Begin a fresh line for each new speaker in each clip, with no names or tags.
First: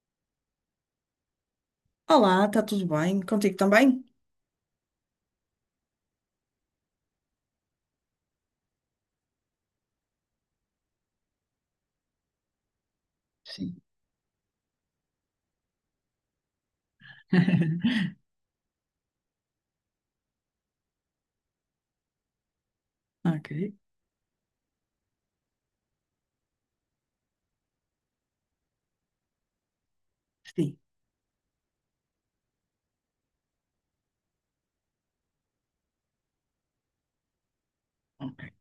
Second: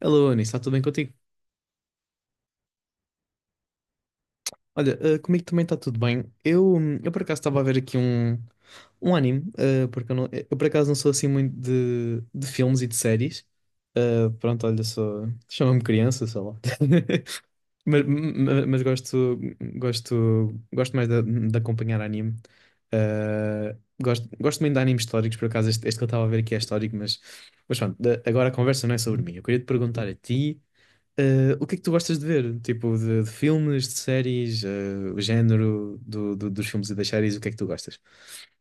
Alô, Anis, está tudo bem contigo?
Olá, está tudo bem? Contigo também?
Olha, comigo também está tudo bem. Eu por acaso estava a ver aqui um, um anime, porque eu, eu por acaso não sou assim muito de, filmes e de séries.
Sim.
Pronto, olha, sou, chama-me criança, sei lá. Mas, mas, mas gosto, gosto mais de, acompanhar anime.
Ok.
Eh, gosto muito de animes históricos, por acaso este, que eu estava a ver aqui é histórico, mas pronto, agora a conversa não é sobre mim. Eu queria te perguntar a ti.
Sim.
O que é que tu gostas de ver? Tipo, de filmes, de séries, o género dos filmes e das séries, o que é que tu gostas?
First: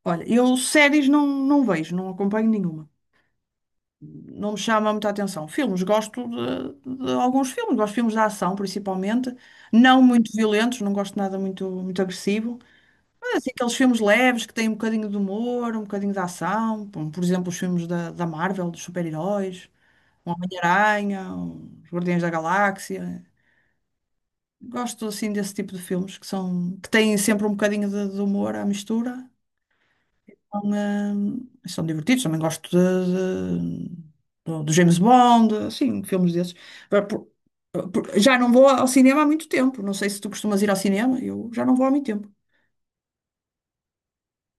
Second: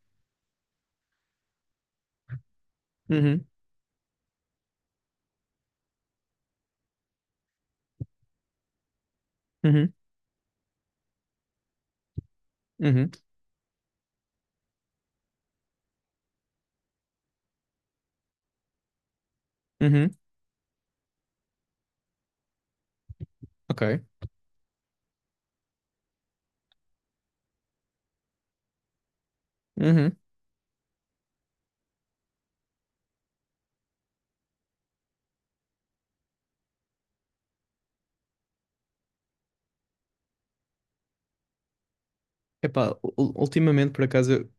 Olha, eu séries não vejo, não acompanho nenhuma.
Uhum,
Não me chama muita atenção. Filmes, gosto de alguns filmes, gosto de filmes de ação, principalmente.
uhum,
Não muito violentos, não gosto de nada muito, muito agressivo.
uhum,
Mas assim, aqueles filmes leves que têm um bocadinho de humor, um bocadinho de ação. Por exemplo, os filmes da Marvel, dos super-heróis,
uhum,
o Homem-Aranha, os Guardiões da Galáxia.
ok.
Gosto assim desse tipo de filmes que têm sempre um bocadinho de humor à mistura.
Uhum.
São divertidos. Também gosto do James Bond, assim, filmes desses. Agora, já não vou ao cinema há muito tempo. Não sei se tu costumas ir ao cinema. Eu já não vou há muito tempo.
Epá, ultimamente, por acaso, eu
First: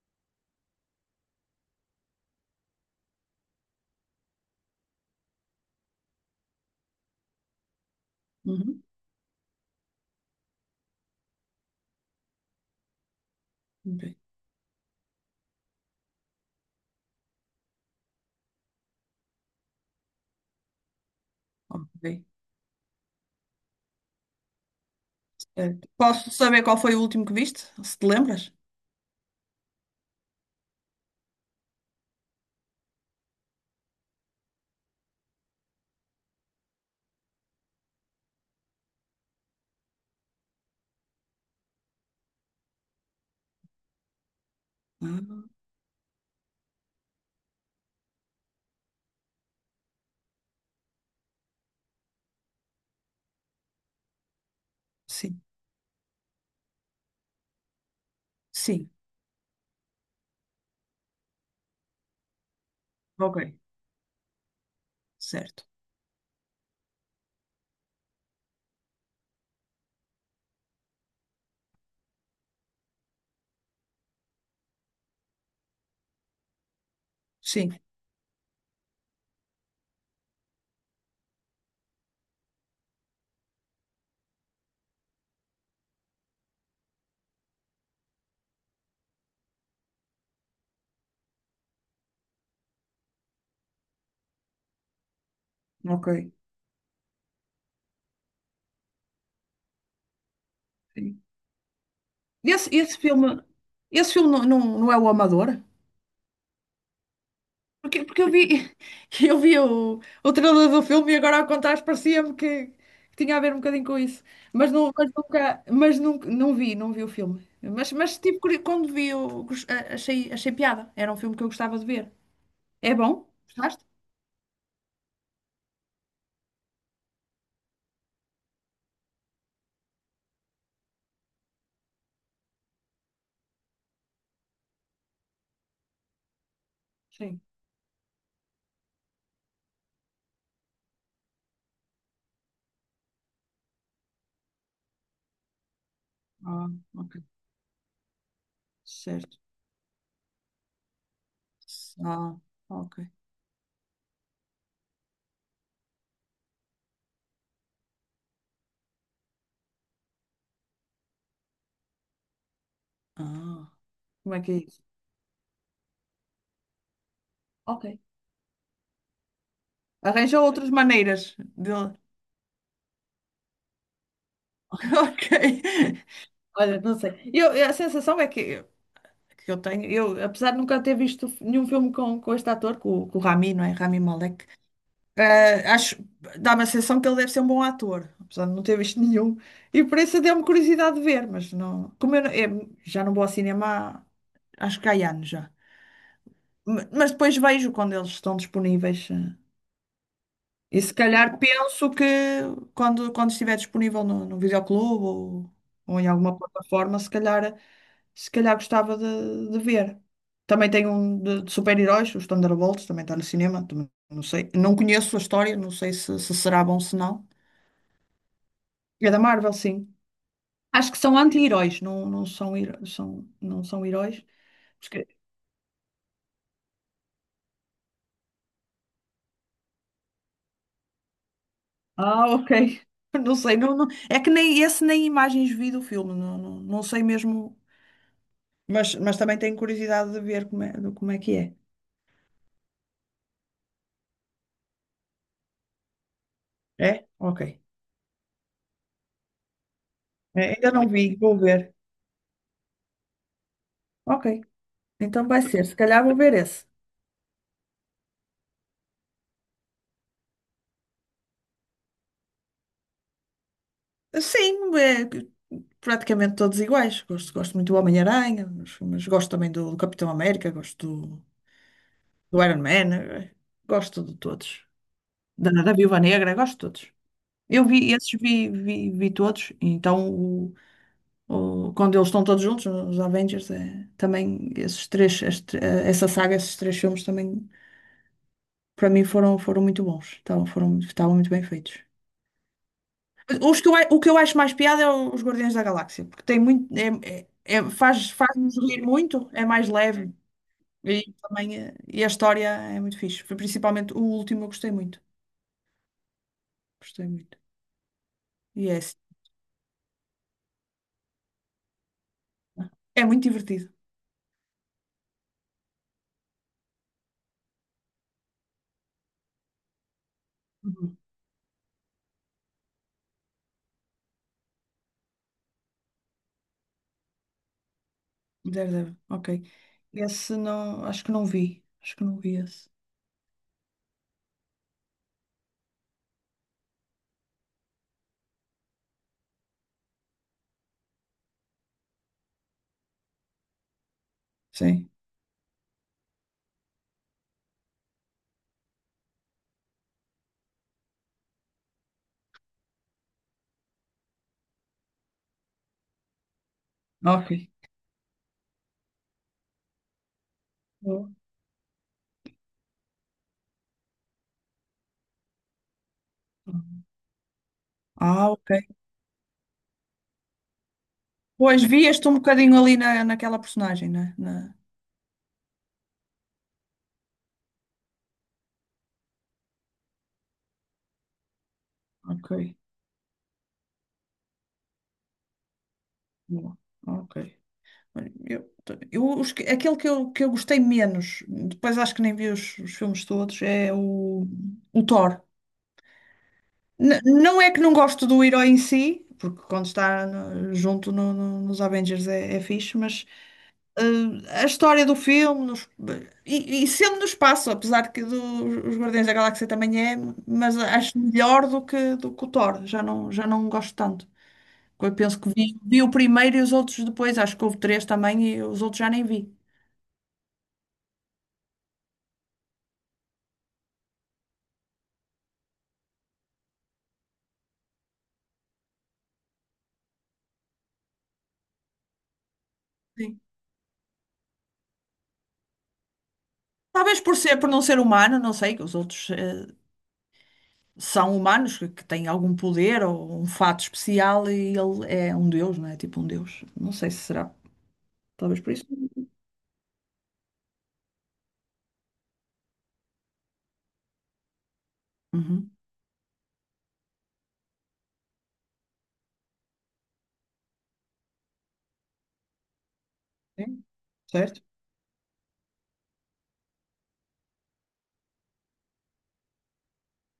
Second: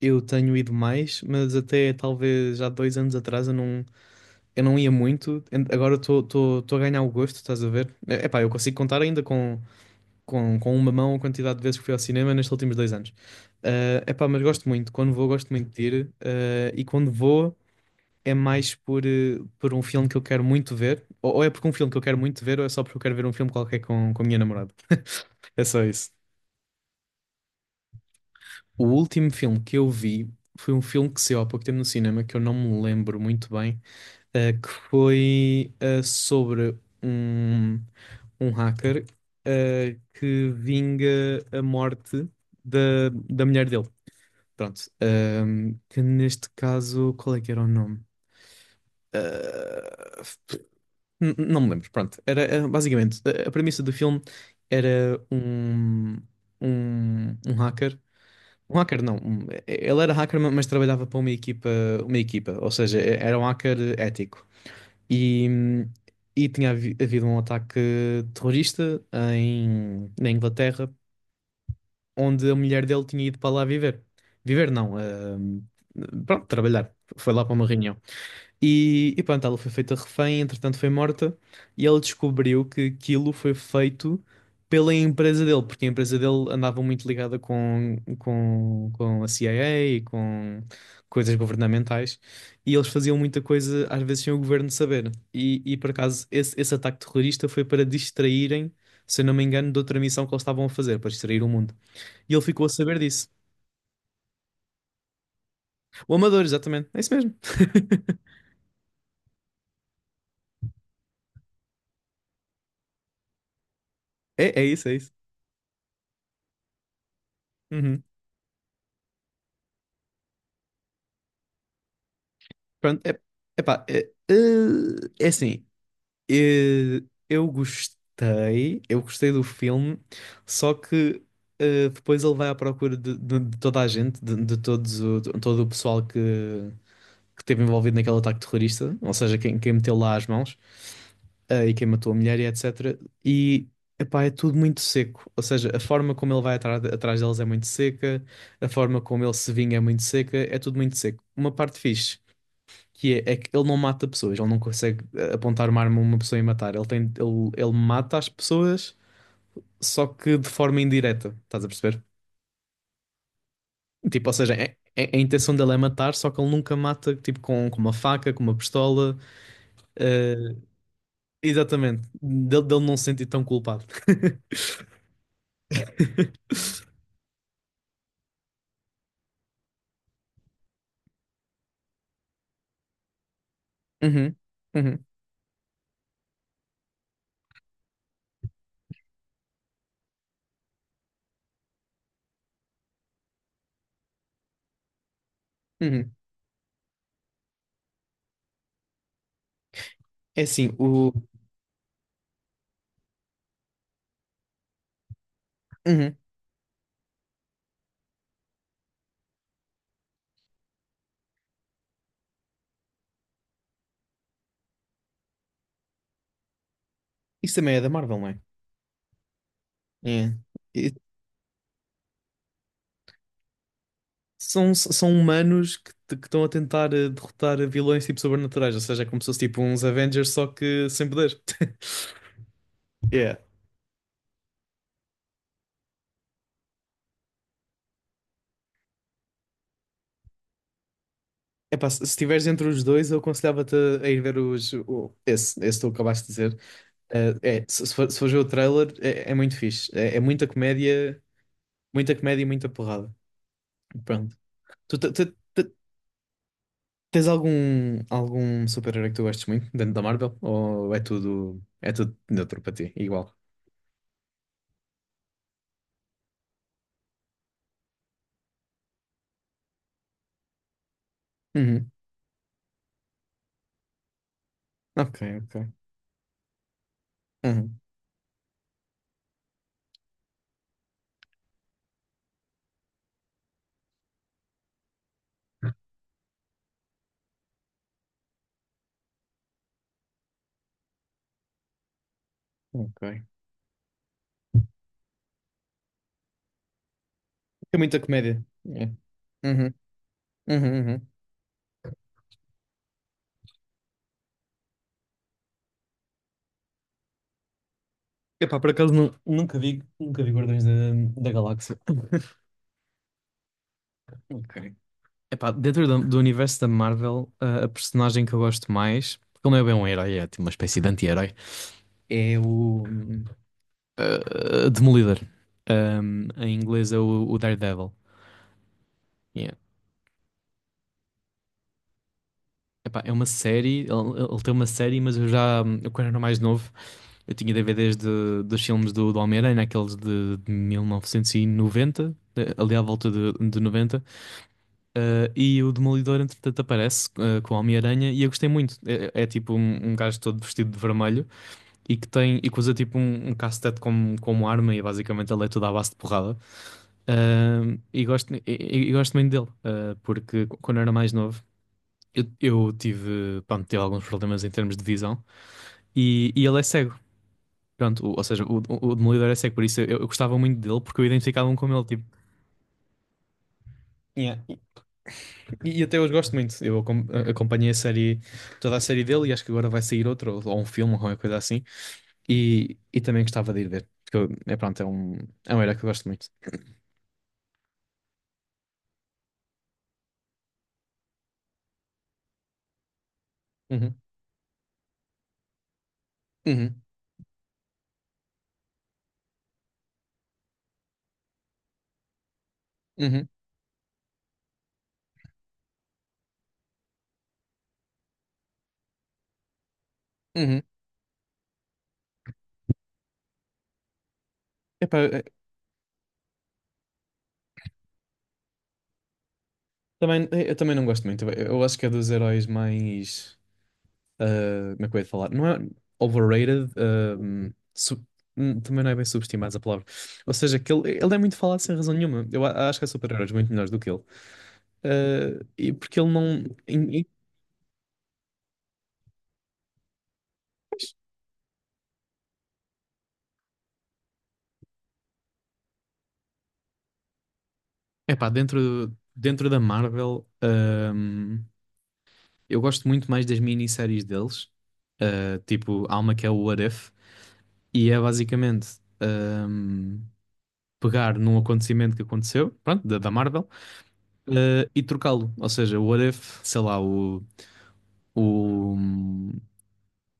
eu tenho ido mais, mas até talvez há 2 anos atrás eu não ia muito. Agora estou a ganhar o gosto, estás a ver? Epá, eu consigo
Uhum.
contar ainda com, com, uma mão a quantidade de vezes que fui ao cinema nestes últimos 2 anos.
Ok.
Epá, mas gosto muito. Quando vou, gosto muito de ir. E quando vou. É mais por, por um filme que eu quero muito ver, ou, é porque um filme que eu
Ok.
quero muito ver, ou é só porque eu quero ver um filme qualquer com a minha namorada. É só isso.
Posso saber qual foi o último que viste? Se te lembras?
O último filme que eu vi foi um filme que saiu há pouco tempo no cinema, que eu não me lembro muito bem, que foi sobre um, um, hacker que vinga a morte da mulher dele. Pronto.
Ah,
Que neste caso, qual é que era o nome? Ah, Não me lembro, pronto. Era basicamente a, premissa do filme era
sim.
um hacker. Um
Sim.
hacker não, ele era hacker, mas trabalhava para uma equipa, ou seja, era
Ok.
um hacker ético. E,
Certo.
hum, e tinha havido um ataque terrorista na Inglaterra, onde a mulher dele tinha ido para lá viver. Viver não, hum, pronto, trabalhar. Foi lá para uma
Sim.
reunião. E pronto, ela foi feita refém, entretanto foi morta, e ele descobriu que aquilo foi feito pela empresa dele, porque a empresa dele andava muito ligada com, com, a CIA e com coisas governamentais, e eles faziam muita coisa, às vezes, sem o governo saber. E por
Ok.
acaso, esse ataque terrorista foi para distraírem, se eu não me engano, de outra missão que eles estavam a fazer, para distrair o mundo. E ele ficou a
Esse,
saber
esse
disso.
filme, esse filme não é o Amador?
O Amador, exatamente, é isso mesmo.
Porque eu vi, eu vi o trailer do filme e agora ao contar parecia-me que tinha a ver um bocadinho com isso.
É, é
Mas,
isso,
não,
é
mas
isso.
nunca, mas nunca, não vi o filme. Mas,
Uhum.
mas tipo, quando vi, eu gos- a- achei, achei piada. Era um filme que eu gostava de ver. É
Pronto, é,
bom?
epá,
Gostaste?
é, é assim, eh, eu gostei, do filme, só que depois ele vai à procura de toda a gente, de todo o pessoal que,
Sim.
que esteve envolvido naquele ataque terrorista, ou seja, quem meteu lá as mãos, e quem matou a mulher e etc. E, epá, é tudo muito seco, ou seja, a forma como ele vai
Ah,
atrás,
ok.
atrás deles é muito seca, a forma como ele
Certo.
se vinga é muito seca, é tudo muito seco. Uma parte fixe
Ah, ok.
que é que ele não mata pessoas, ele não consegue apontar uma arma a uma pessoa e matar. Ele mata as pessoas, só que de forma indireta, estás a perceber?
Ah,
Tipo, ou
como é que
seja,
é isso?
a intenção dele é matar, só que ele nunca mata, tipo, com,
Ok.
uma faca, com uma pistola.
Arranja
eh,
outras maneiras de...
Exatamente, dele não se sentir tão culpado.
Ok. Olha, não sei. A sensação é que eu tenho, apesar de nunca ter visto nenhum filme com este ator, com o Rami, não é? Rami
Uhum,
Malek,
uhum,
acho, dá-me a sensação que ele deve ser um bom ator, apesar de não ter visto nenhum. E por isso deu-me curiosidade de ver, mas não. Como eu, eu já não vou ao cinema há, acho que há anos já.
uhum.
Mas depois vejo quando eles estão disponíveis.
É assim,
E se
o.
calhar penso que quando estiver disponível no videoclube ou em
Uhum.
alguma plataforma, se calhar gostava de ver. Também tem um de super-heróis, os Thunderbolts, também está no cinema, também não sei. Não conheço a história, não sei se será bom se não.
Isso também é da Marvel, não é?
É da Marvel, sim. Acho
É.
que são anti-heróis, não são heróis.
São,
Porque-
são humanos que, que estão a tentar derrotar vilões tipo sobrenaturais, ou seja, é como se fosse tipo uns Avengers, só que sem poder.
Ah, ok. Não
Yeah.
sei, é que nem esse nem imagens vi do filme, não sei mesmo. Mas também tenho curiosidade de ver como é, como é que é.
Epá, se estiveres entre os dois, eu aconselhava-te a ir ver esse que tu acabaste de dizer.
É? Ok.
É, se fores ver o trailer, é, muito fixe. É
É, ainda não vi, vou ver.
muita comédia e muita porrada.
Ok.
Pronto. Tu, te- te-
Então vai ser,
te-
se calhar vou ver esse.
tens algum, super-herói que tu gostes muito dentro da Marvel? Ou é tudo neutro para ti? Igual.
Sim, é praticamente todos iguais. Gosto muito do Homem-Aranha, mas gosto também do Capitão América, gosto do,
Uhum.
do Iron Man, gosto de todos.
Ok,
Da,
ok.
da Viúva Negra, gosto de todos. Eu
Uhum.
vi esses, vi todos. Então, quando eles estão todos juntos, os Avengers, é, também esses três, essa saga, esses três filmes também para mim foram, muito bons, estavam muito bem feitos.
Ok.
Os que eu, o que eu acho mais piada é os Guardiões da Galáxia, porque tem muito,
Tem muita
faz,
comédia.
faz-nos rir
É.
muito, é mais
Uhum.
leve
Uhum. Uhum.
e também e a história é muito fixe. Foi Principalmente o último eu gostei muito.
Epá,
E
por
é
acaso
esse.
nunca vi Guardiões da, Galáxia.
É muito divertido.
Ok. Epá, dentro do, universo da Marvel, a personagem que eu gosto mais, porque ele não é bem um herói, é tipo uma espécie de
Uhum.
anti-herói, é o Demolidor. Em inglês é o, Daredevil.
Daredevil, ok.
Yeah.
Esse não, acho que não vi esse.
Epá, é uma série, ele tem uma série, mas eu já, eu quando era mais novo. Eu tinha DVDs dos filmes do, Homem-Aranha, aqueles de 1990, ali à volta de 90,
Sim,
e o Demolidor, entretanto, aparece com o Homem-Aranha, e eu gostei muito. É tipo um, um, gajo todo vestido de vermelho e que tem e que usa tipo um, um, cacetete como arma, e basicamente ele é toda à base de porrada.
ok.
E gosto muito dele, porque quando eu era
Boa.
mais novo. Eu tive alguns problemas em termos de visão e, ele é cego. Pronto, ou
Ah,
seja,
ok.
o, Demolidor é cego, por isso eu gostava muito dele, porque eu identificava-me
Pois
com ele, tipo.
vias-te um bocadinho ali naquela personagem, né?
Yeah. E até hoje gosto muito. Eu acompanhei a série, toda a série dele, e acho que agora vai sair outro, ou um filme, ou qualquer coisa assim.
Ok.
E também gostava de ir ver, porque é pronto, é um herói que eu gosto muito.
Boa, Ok. Olha, aquele que eu gostei menos, depois acho que nem vi os filmes todos, é
Uhum,
o Thor.
uhum,
Não é que não gosto do herói em si, porque quando está junto nos Avengers é fixe, mas
uhum,
a história do filme e sendo no espaço, apesar de que os Guardiões da Galáxia também é, mas
uhum.
acho melhor do que o Thor, já não gosto tanto. Eu
Epá,
penso que vi o primeiro e os outros depois. Acho que houve três também e os outros já nem vi.
eu também não gosto muito. Eu acho que é dos heróis mais. Como é que eu ia falar? Não é overrated, também não é bem subestimado a palavra. Ou seja, que ele, é muito falado sem razão nenhuma. Eu acho que há
Sim.
super-heróis muito melhores do que ele. E porque ele não.
Talvez por ser, por não ser humano, não sei, que os outros são humanos, que têm algum poder ou um fato especial e ele é um deus, não é? Tipo um deus. Não sei se será.
Epá,
Talvez por
dentro,
isso.
dentro da Marvel, eu gosto muito mais das minisséries deles.
Uhum.
Tipo, há uma que é o What If, e é basicamente hum, pegar num acontecimento que aconteceu, pronto, da, Marvel,
Sim, certo.
e trocá-lo. Ou seja, o What If, sei lá, o. o,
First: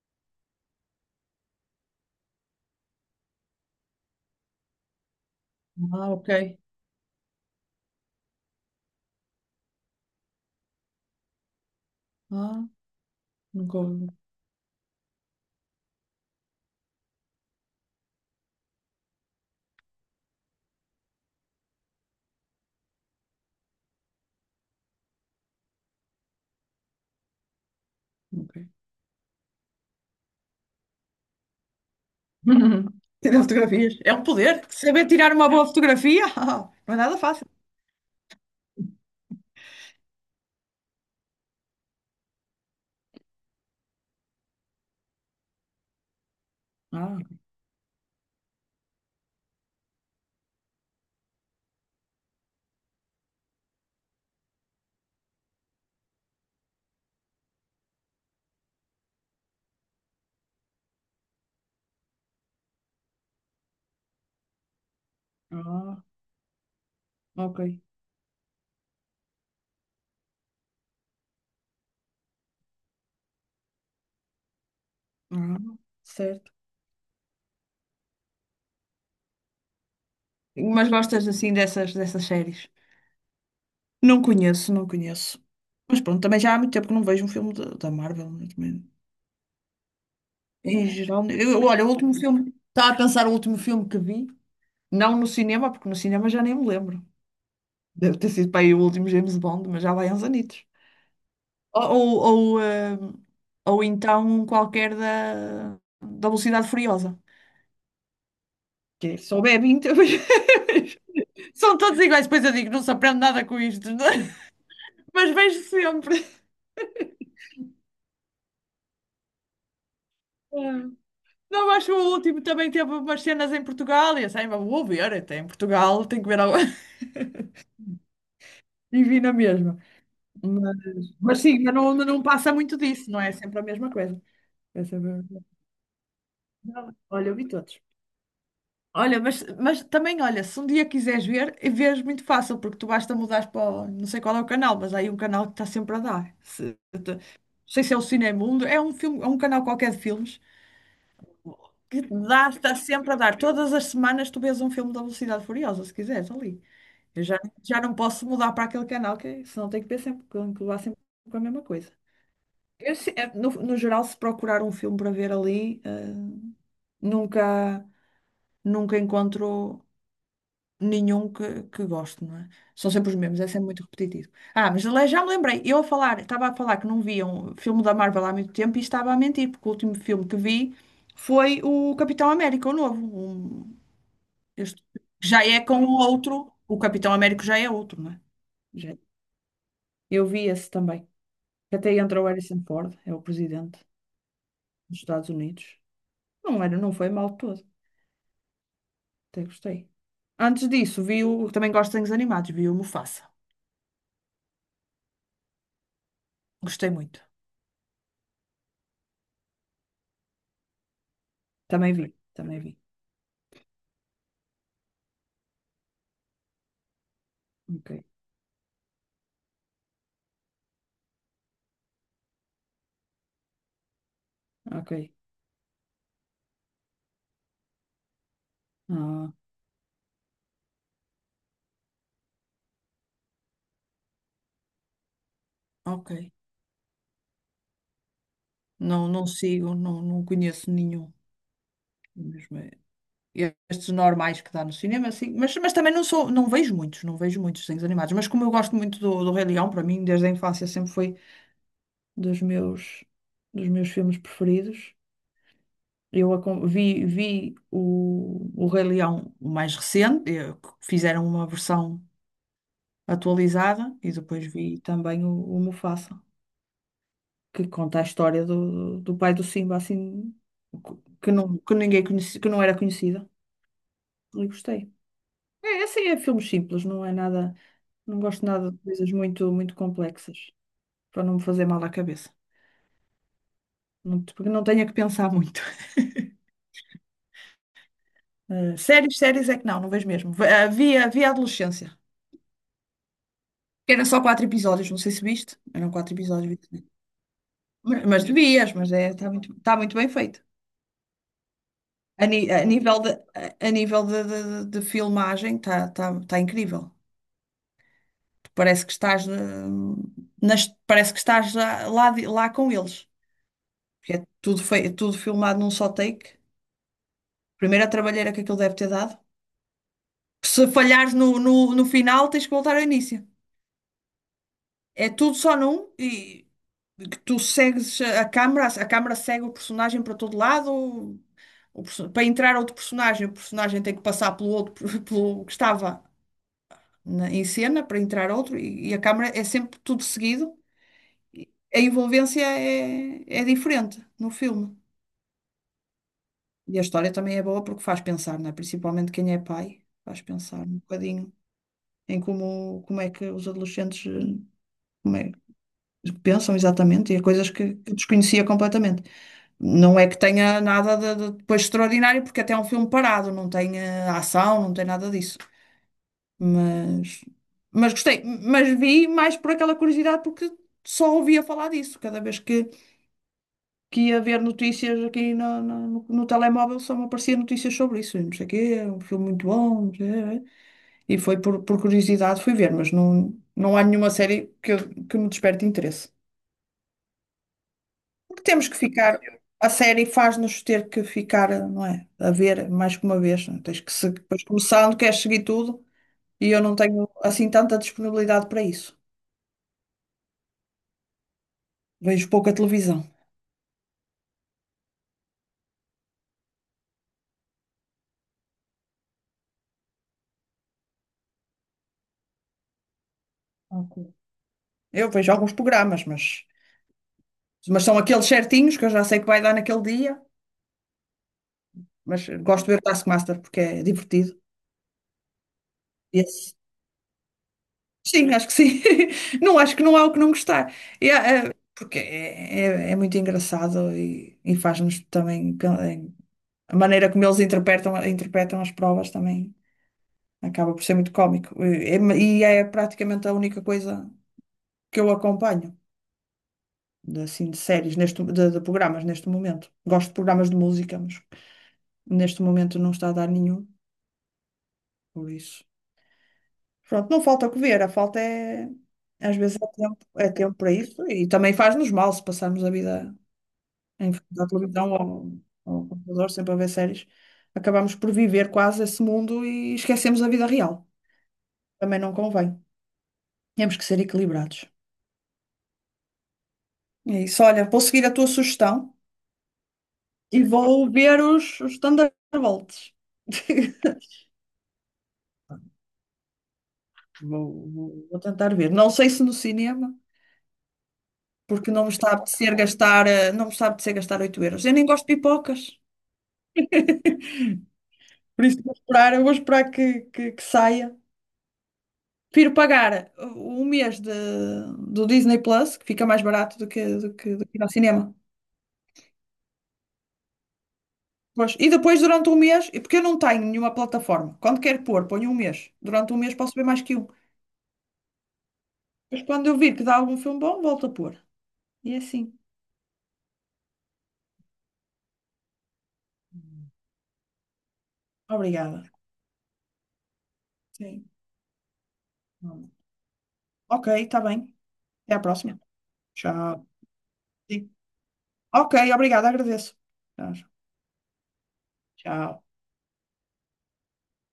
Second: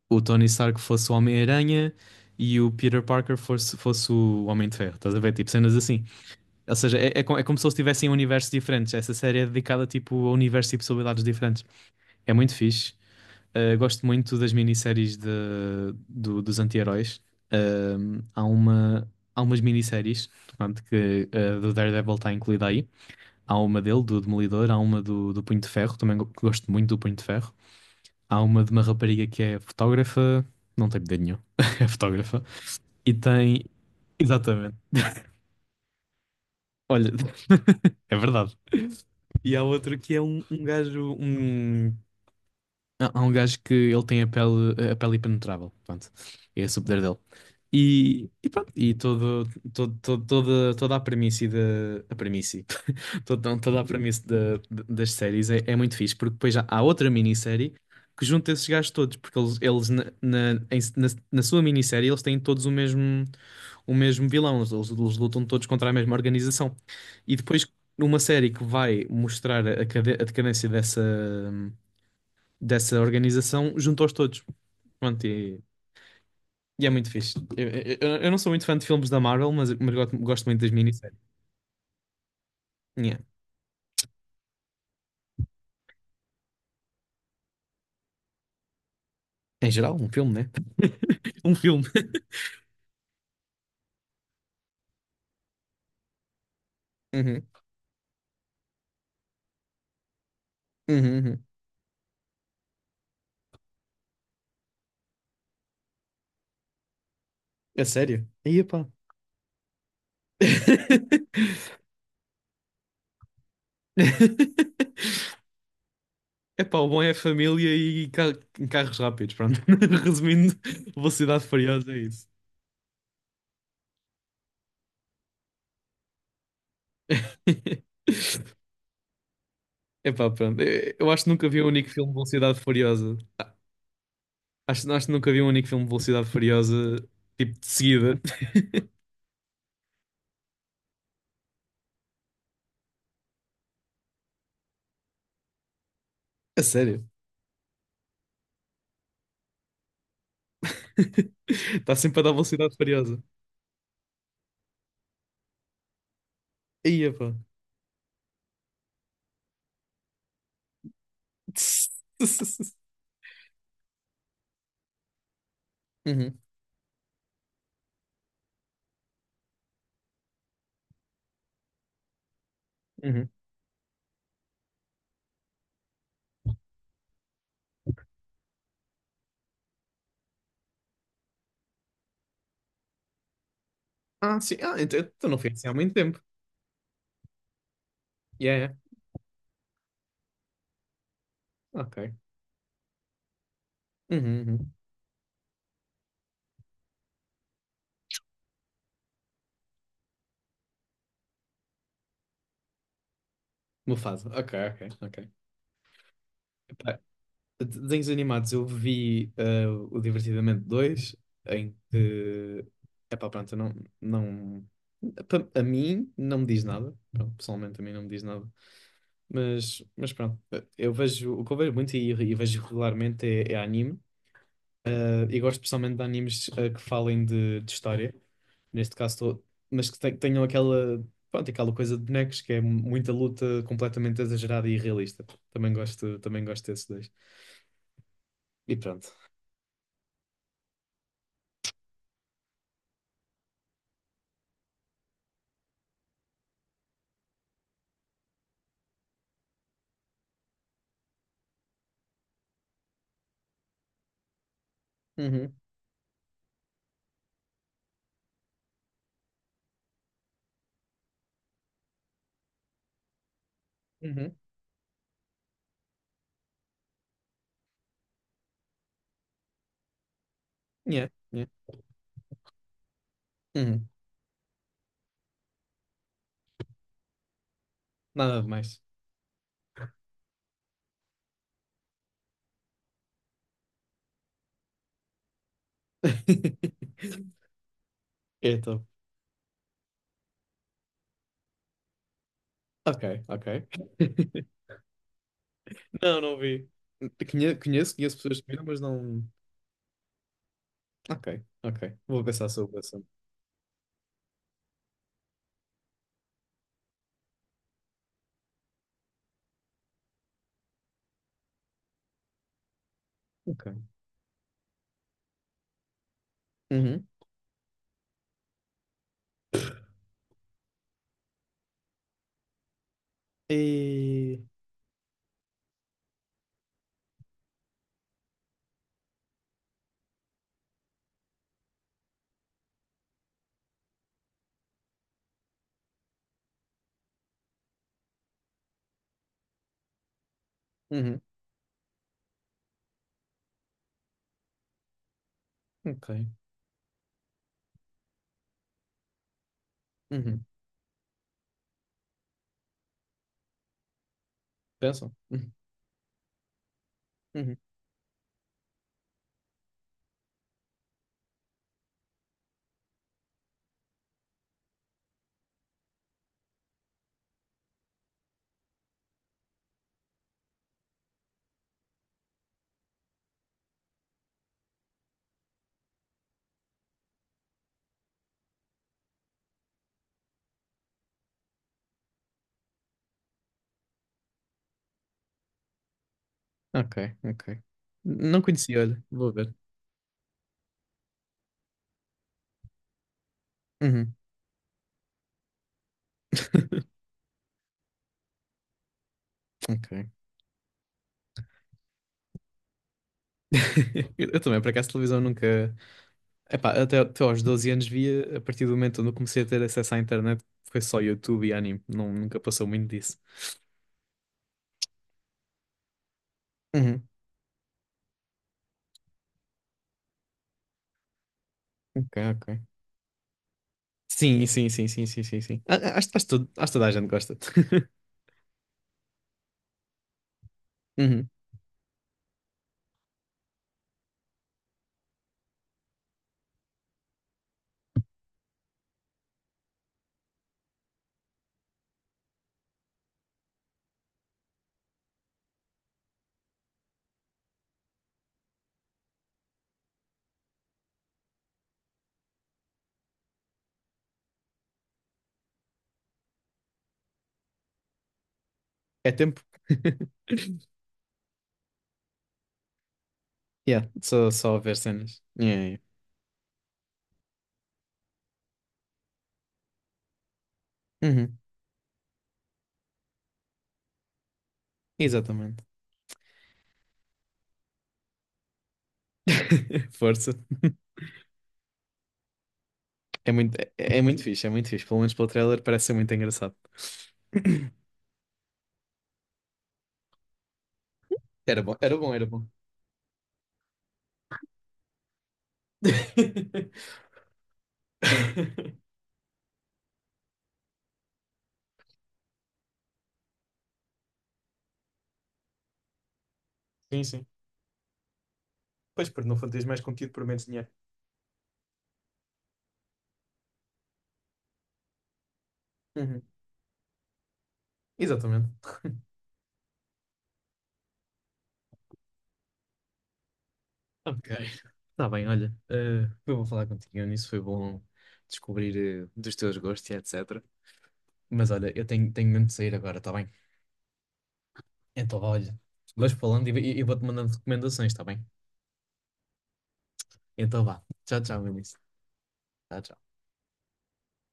o Tony Stark fosse o Homem-Aranha e o Peter Parker fosse o Homem de Ferro. Estás a ver? Tipo, cenas assim.
Ah, ok.
Ou seja, é como se eles tivessem universos diferentes. Essa série é dedicada tipo, a universos e possibilidades diferentes. É muito
Ah,
fixe.
nunca
Gosto
ouvi.
muito das minisséries dos anti-heróis. Há umas minisséries, portanto, que do Daredevil está incluída aí. Há uma dele, do Demolidor, há uma do Punho de Ferro, também gosto muito do Punho de Ferro. Há
Ok.
uma de uma rapariga que é fotógrafa, não tem poder nenhum, é fotógrafa, e
Tirar
tem.
fotografias. É um poder.
Exatamente.
Saber tirar uma boa fotografia? Não é
Olha,
nada fácil.
é verdade. E há outro que é um, gajo, um. Há um gajo que ele tem a pele impenetrável. Pronto. É esse o poder dele.
Ah.
E pronto, e toda a premissa da. A premissa. Toda a premissa das séries é, muito fixe, porque depois já há outra minissérie que junta esses gajos todos, porque eles, na sua minissérie eles têm todos o mesmo, vilão, eles lutam todos contra a
Ah,
mesma organização. E
ok.
depois, numa série que vai mostrar a, a decadência dessa organização juntou-os todos. Pronto,
Ah,
e,
certo.
e é muito fixe. Eu não sou muito fã de filmes da Marvel, mas, gosto muito das
Mas
minisséries.
gostas assim dessas séries?
Yeah.
Não conheço, não conheço. Mas pronto, também já há muito tempo que não vejo um filme da Marvel, né, também.
Em geral, um filme, né?
Em geral, né,
Um
eu,
filme.
olha, o último filme. Estava a pensar o último filme que vi, não no cinema, porque no cinema já nem me lembro.
Uhum,
Deve ter sido para aí o último James Bond, mas já vai uns anitos.
uhum, uhum.
Ou, ou, ou, eh, ou então um qualquer da Velocidade Furiosa.
É sério? Aí, pá.
Que é só bebe 20. São todos iguais, depois eu digo, não se aprende nada com isto. Mas vejo sempre.
Epá, o bom é a família e carros rápidos, pronto. Resumindo, Velocidade
Não, acho
Furiosa
que
é
o
isso.
último também teve umas cenas em Portugal e assim, "Ah, vou ver, até em Portugal tenho que ver algo. E vi na mesma.
Epá, pronto. Eu
Mas,
acho que
mas
nunca
sim,
vi o
mas
único
não,
filme de
não passa
Velocidade
muito disso,
Furiosa.
não é? É sempre a mesma coisa. É
Acho
sempre
que
a
nunca vi
mesma
um único filme de Velocidade
coisa.
Furiosa,
Olha, eu vi
tipo, de
todos.
seguida.
Olha, mas também, olha, se um dia quiseres ver, vês muito fácil, porque tu basta mudar para, não sei qual é o canal, mas há aí um canal que está sempre a dar.
A sério?
Não sei se é o Cinemundo, é um filme, é um canal qualquer de filmes,
Está
que
sempre a dar
dá, está
Velocidade
sempre a
Furiosa.
dar. Todas as semanas tu vês um filme da Velocidade Furiosa, se quiseres, ali.
Ia,
Eu
pá.
já, não posso mudar para aquele canal, que senão tenho que ver sempre, que levar sempre com a mesma coisa. Eu se- eh, no, no geral, se procurar um filme para ver ali,
Uhum,
nunca, nunca encontro nenhum que gosto, não é? São sempre os
uhum.
mesmos, é sempre muito repetitivo. Ah, mas aliás, já me lembrei, eu a falar, estava a falar que não via um filme da Marvel há muito tempo e estava a mentir, porque o último filme que vi foi o Capitão América, o novo,
Sim.
Eu
Ah,
estou-
então então não
já
foi
é
assim há
com o
muito tempo.
outro, o Capitão Américo já é outro, não é?
Yeah, yeah.
Já- Eu vi esse também. Que Até
Ok.
entrou o Harrison Ford, é o presidente
Uhum, uhum.
dos Estados Unidos. Não era, não foi mal todo. Até gostei. Antes disso, vi o, também gosto de desenhos animados, vi o Mufasa.
Mufasa. Ok, ok, ok.
Gostei
Epá,
muito.
desenhos animados, eu vi o Divertidamente 2 em
Também vi, também
que...
vi.
Epá, pronto, eu não... não... pa- A mim não me diz nada. Pronto, pessoalmente a
Ok,
mim não me diz nada. mas, pronto, eu vejo, o que eu vejo muito e, vejo regularmente é anime.
ok.
E gosto especialmente de animes que falem de história, neste caso,
Ah,
mas que tenham aquela, pronto, aquela coisa de bonecos que é muita luta completamente exagerada e irrealista. Também
ok.
gosto, também gosto desses dois. E
Não,
pronto.
não sigo, não conheço nenhum. Mesmo. Estes normais que dá no cinema, assim, mas também não vejo muitos, desenhos animados, mas como eu gosto muito do Rei Leão, para mim, desde a infância sempre foi dos meus, dos meus filmes preferidos.
Uhum,
Vi o Rei Leão o mais recente, que fizeram uma versão atualizada, e
uhum,
depois vi também o Mufasa, que conta a história do pai do Simba, assim,
yeah,
que,
yeah,
não, que ninguém conhecia, que não era conhecida.
uhum.
E gostei. É, assim, é filmes simples, não é nada. Não
Nada
gosto
de
nada de
mais.
coisas muito, muito complexas, para não me fazer mal à cabeça. Não, porque não tenha que pensar muito.
É
Eh,
top.
séries, séries é que não vejo mesmo. Havia adolescência,
Ok, ok.
que era só quatro episódios, não sei se viste. Eram quatro
Não, não
episódios,
vi.
viste?
Conhe- Conheço,
Mas
conheço
mas
pessoas que viram,
devias,
mas
mas é,
não.
está muito bem feito.
Ok, ok. Vou
A,
pensar
ni-
sobre isso.
a nível de filmagem está incrível. Parece que estás, eh, parece que estás lá, lá com eles.
Ok.
Porque é tudo, tudo filmado num só take.
Uhum.
Primeiro a trabalheira que aquilo deve ter dado. Se falhares no final, tens que voltar ao início.
E.
É tudo só num e que tu segues a câmara segue o personagem para todo lado. Para entrar outro personagem, o personagem tem que passar pelo outro, pelo que estava em cena para entrar outro e a câmara é sempre tudo seguido.
Uhum.
E a envolvência é diferente no filme.
Ok.
E a história também é boa porque faz pensar, não é? Principalmente quem é pai, faz
Uhum.
pensar um bocadinho em como é que os adolescentes
Pensam?
como é,
Uhum.
pensam exatamente e a coisas
Uhum.
que eu desconhecia completamente. Não é que tenha nada de depois extraordinário, porque até é um filme parado, não tem ação, não tem nada disso. Mas, mas gostei, mas vi mais por aquela curiosidade, porque só ouvia falar disso. Cada vez que ia ver notícias aqui no telemóvel, só me apareciam notícias sobre isso. E não sei o quê, é um filme muito bom, não sei, é. E foi por curiosidade fui ver, mas não há nenhuma série que me desperte interesse.
Ok, ok. Não
Temos
conheci,
que
olha.
ficar,
Vou ver.
a série faz-nos ter que ficar, não é? A ver mais que uma vez. Não é? Tens que se,
Uhum.
depois começando, queres seguir tudo e eu não tenho assim tanta disponibilidade para isso.
Ok.
Vejo pouca televisão.
Eu também, por acaso, televisão nunca. Epá, até aos 12 anos via, a partir do momento onde eu comecei a ter acesso à internet, foi só YouTube e anime. Não, nunca passou muito disso.
Ok. Eu vejo alguns programas, mas,
Uhum.
mas são aqueles certinhos que eu já sei que vai dar naquele dia,
Ok,
mas
ok.
gosto de ver o Taskmaster porque é divertido.
Sim, sim, sim, sim, sim, sim, sim. A- a- Acho, acho, todo-
Esse
acho toda a gente gosta.
Sim, acho que sim. Não acho que não há o que não gostar. E
Uhum.
há, porque é muito engraçado e faz-nos também a maneira como eles interpretam as provas também acaba por ser muito cómico. É praticamente a única coisa que eu acompanho de séries neste, de programas neste momento. Gosto de programas de música, mas neste momento não está a dar nenhum, por isso. Pronto, não falta o que ver, a falta é
É
às
tempo.
vezes é tempo, para isso e também faz-nos mal se passarmos a vida
Yeah,
em
só,
frente à
só a ver
televisão
cenas.
ou
Yeah,
ao computador, sempre a ver séries, acabamos por viver quase esse mundo e esquecemos a vida real.
yeah. Uhum,
Também não convém. Temos que ser equilibrados.
Exatamente.
É isso. Olha, vou seguir a tua sugestão
Força.
e vou ver os Thunderbolts.
É muito, é, é muito fixe, é muito fixe. Pelo menos pelo trailer parece ser muito engraçado.
Vou, vou- vou tentar ver. Não sei se no cinema,
Era
porque
bom,
não me
era
está a
bom, era bom.
apetecer gastar, não me está a apetecer gastar 8 euros. Eu nem gosto de pipocas. Por isso vou esperar, eu vou esperar que saia. Prefiro pagar um mês do Disney Plus, que fica mais barato do que,
Sim,
do
sim.
que, do que ir ao cinema.
Pois, porque não tens mais conteúdo por menos dinheiro.
Pois. E depois, durante um mês, e porque eu não tenho nenhuma plataforma, quando quero pôr, ponho um mês. Durante um
Uhum,
mês posso ver mais que um.
Exatamente.
Mas quando eu vir que dá algum filme bom, volto a pôr. E é assim.
Ok. Tá bem, olha. Foi bom falar contigo, nisso foi bom
Obrigada.
descobrir dos teus gostos e etc.
Sim.
Mas olha, eu tenho mesmo de sair agora, tá bem?
Ok, está bem. Até
Então,
à
vá, olha.
próxima.
Vais falando e,
Tchau.
e e vou-te mandando
Sim.
recomendações, tá bem?
Ok, obrigada, agradeço. Tchau.
Então vá. Tchau, tchau, Vinícius.
Tchau.
Tchau, tchau.